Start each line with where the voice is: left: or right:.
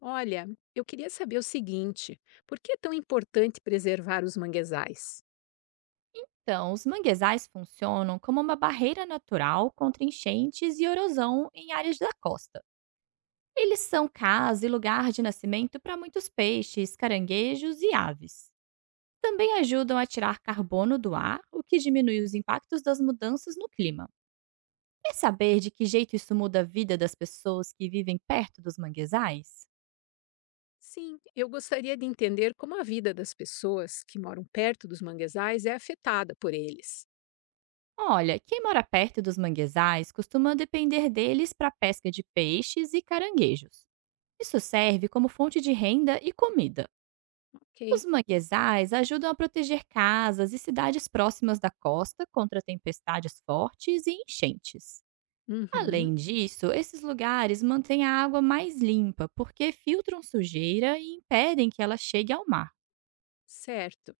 left: Olha, eu queria saber o seguinte: por que é tão importante preservar os manguezais?
right: Então, os manguezais funcionam como uma barreira natural contra enchentes e erosão em áreas da costa. Eles são casa e lugar de nascimento para muitos peixes, caranguejos e aves. Também ajudam a tirar carbono do ar, o que diminui os impactos das mudanças no clima. Quer saber de que jeito isso muda a vida das pessoas que vivem perto dos manguezais?
left: Sim, eu gostaria de entender como a vida das pessoas que moram perto dos manguezais é afetada por eles.
right: Olha, quem mora perto dos manguezais costuma depender deles para pesca de peixes e caranguejos. Isso serve como fonte de renda e comida.
left: Ok.
right: Os manguezais ajudam a proteger casas e cidades próximas da costa contra tempestades fortes e enchentes.
left: Uhum,
right: Além disso, esses lugares mantêm a água mais limpa porque filtram sujeira e impedem que ela chegue ao mar.
left: certo.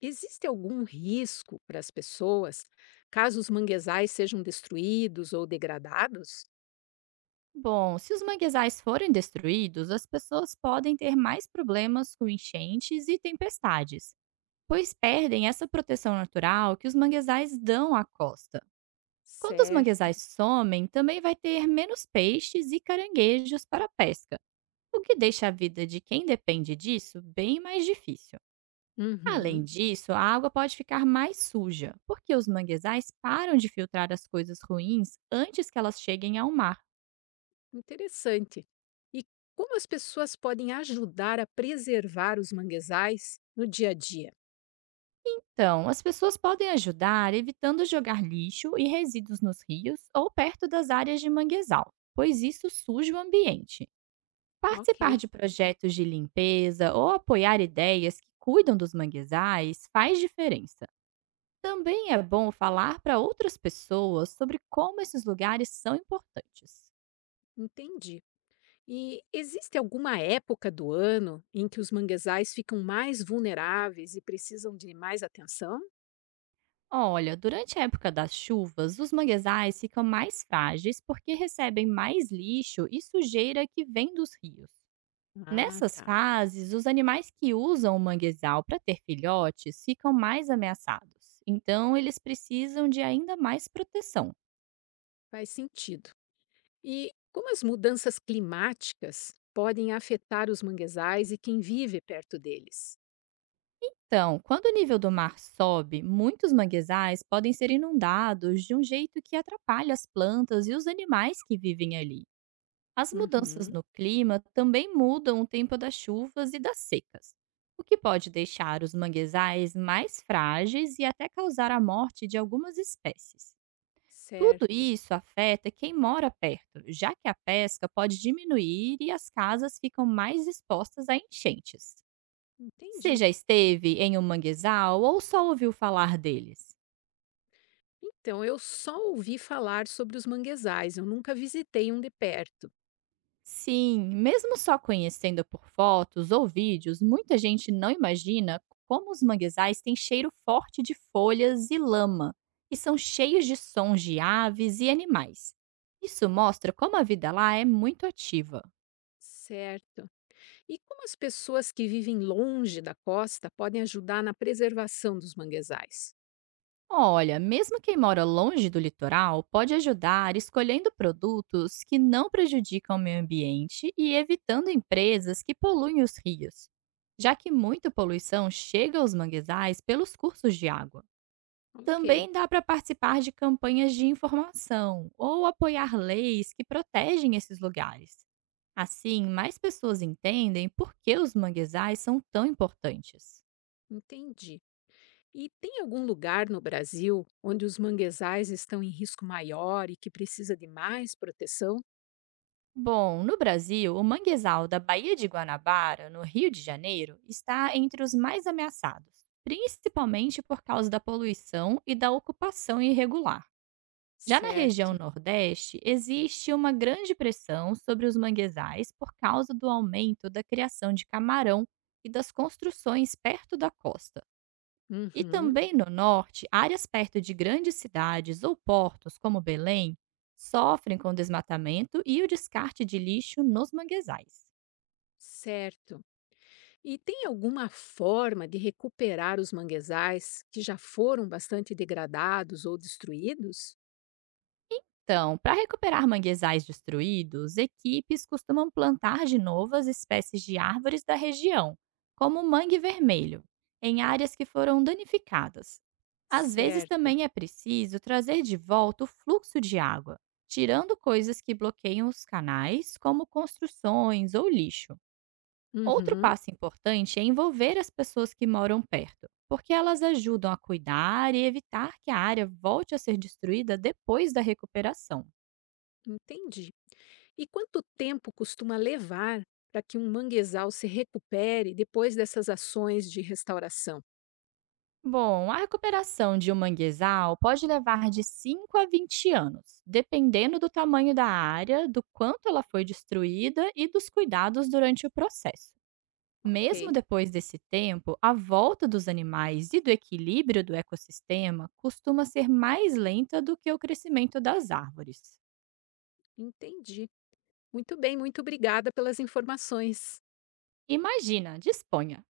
left: Existe algum risco para as pessoas caso os manguezais sejam destruídos ou degradados?
right: Bom, se os manguezais forem destruídos, as pessoas podem ter mais problemas com enchentes e tempestades, pois perdem essa proteção natural que os manguezais dão à costa. Quando os
left: Certo.
right: manguezais somem, também vai ter menos peixes e caranguejos para a pesca, o que deixa a vida de quem depende disso bem mais difícil. Além
left: Uhum,
right: disso, a água pode ficar mais suja, porque os manguezais param de filtrar as coisas ruins antes que elas cheguem ao mar.
left: interessante. E como as pessoas podem ajudar a preservar os manguezais no dia a dia?
right: Então, as pessoas podem ajudar evitando jogar lixo e resíduos nos rios ou perto das áreas de manguezal, pois isso suja o ambiente.
left: Ok,
right: Participar de projetos de limpeza ou apoiar ideias que cuidam dos manguezais faz diferença. Também é bom falar para outras pessoas sobre como esses lugares são importantes.
left: entendi. E existe alguma época do ano em que os manguezais ficam mais vulneráveis e precisam de mais atenção?
right: Olha, durante a época das chuvas, os manguezais ficam mais frágeis porque recebem mais lixo e sujeira que vem dos rios.
left: Ah,
right: Nessas
left: tá.
right: fases, os animais que usam o manguezal para ter filhotes ficam mais ameaçados, então eles precisam de ainda mais proteção.
left: Faz sentido. E como as mudanças climáticas podem afetar os manguezais e quem vive perto deles?
right: Então, quando o nível do mar sobe, muitos manguezais podem ser inundados de um jeito que atrapalha as plantas e os animais que vivem ali. As mudanças
left: Uhum,
right: no clima também mudam o tempo das chuvas e das secas, o que pode deixar os manguezais mais frágeis e até causar a morte de algumas espécies. Tudo
left: certo.
right: isso afeta quem mora perto, já que a pesca pode diminuir e as casas ficam mais expostas a enchentes. Você
left: Entendi.
right: já esteve em um manguezal ou só ouviu falar deles?
left: Então, eu só ouvi falar sobre os manguezais, eu nunca visitei um de perto.
right: Sim, mesmo só conhecendo por fotos ou vídeos, muita gente não imagina como os manguezais têm cheiro forte de folhas e lama e são cheios de sons de aves e animais. Isso mostra como a vida lá é muito ativa.
left: Certo. E como as pessoas que vivem longe da costa podem ajudar na preservação dos manguezais?
right: Olha, mesmo quem mora longe do litoral pode ajudar escolhendo produtos que não prejudicam o meio ambiente e evitando empresas que poluem os rios, já que muita poluição chega aos manguezais pelos cursos de água.
left: Ok,
right: Também dá para participar de campanhas de informação ou apoiar leis que protegem esses lugares. Assim, mais pessoas entendem por que os manguezais são tão importantes.
left: entendi. E tem algum lugar no Brasil onde os manguezais estão em risco maior e que precisa de mais proteção?
right: Bom, no Brasil, o manguezal da Baía de Guanabara, no Rio de Janeiro, está entre os mais ameaçados, principalmente por causa da poluição e da ocupação irregular. Já na região
left: Certo.
right: Nordeste, existe uma grande pressão sobre os manguezais por causa do aumento da criação de camarão e das construções perto da costa. E
left: Uhum,
right: também no norte, áreas perto de grandes cidades ou portos, como Belém, sofrem com o desmatamento e o descarte de lixo nos manguezais.
left: certo. E tem alguma forma de recuperar os manguezais que já foram bastante degradados ou destruídos?
right: Então, para recuperar manguezais destruídos, equipes costumam plantar de novo as espécies de árvores da região, como o mangue vermelho, em áreas que foram danificadas. Às vezes
left: Certo.
right: também é preciso trazer de volta o fluxo de água, tirando coisas que bloqueiam os canais, como construções ou lixo. Outro
left: Uhum,
right: passo importante é envolver as pessoas que moram perto, porque elas ajudam a cuidar e evitar que a área volte a ser destruída depois da recuperação.
left: entendi. E quanto tempo costuma levar para que um manguezal se recupere depois dessas ações de restauração?
right: Bom, a recuperação de um manguezal pode levar de 5 a 20 anos, dependendo do tamanho da área, do quanto ela foi destruída e dos cuidados durante o processo.
left: Ok,
right: Mesmo depois desse tempo, a volta dos animais e do equilíbrio do ecossistema costuma ser mais lenta do que o crescimento das árvores.
left: entendi. Muito bem, muito obrigada pelas informações.
right: Imagina, disponha.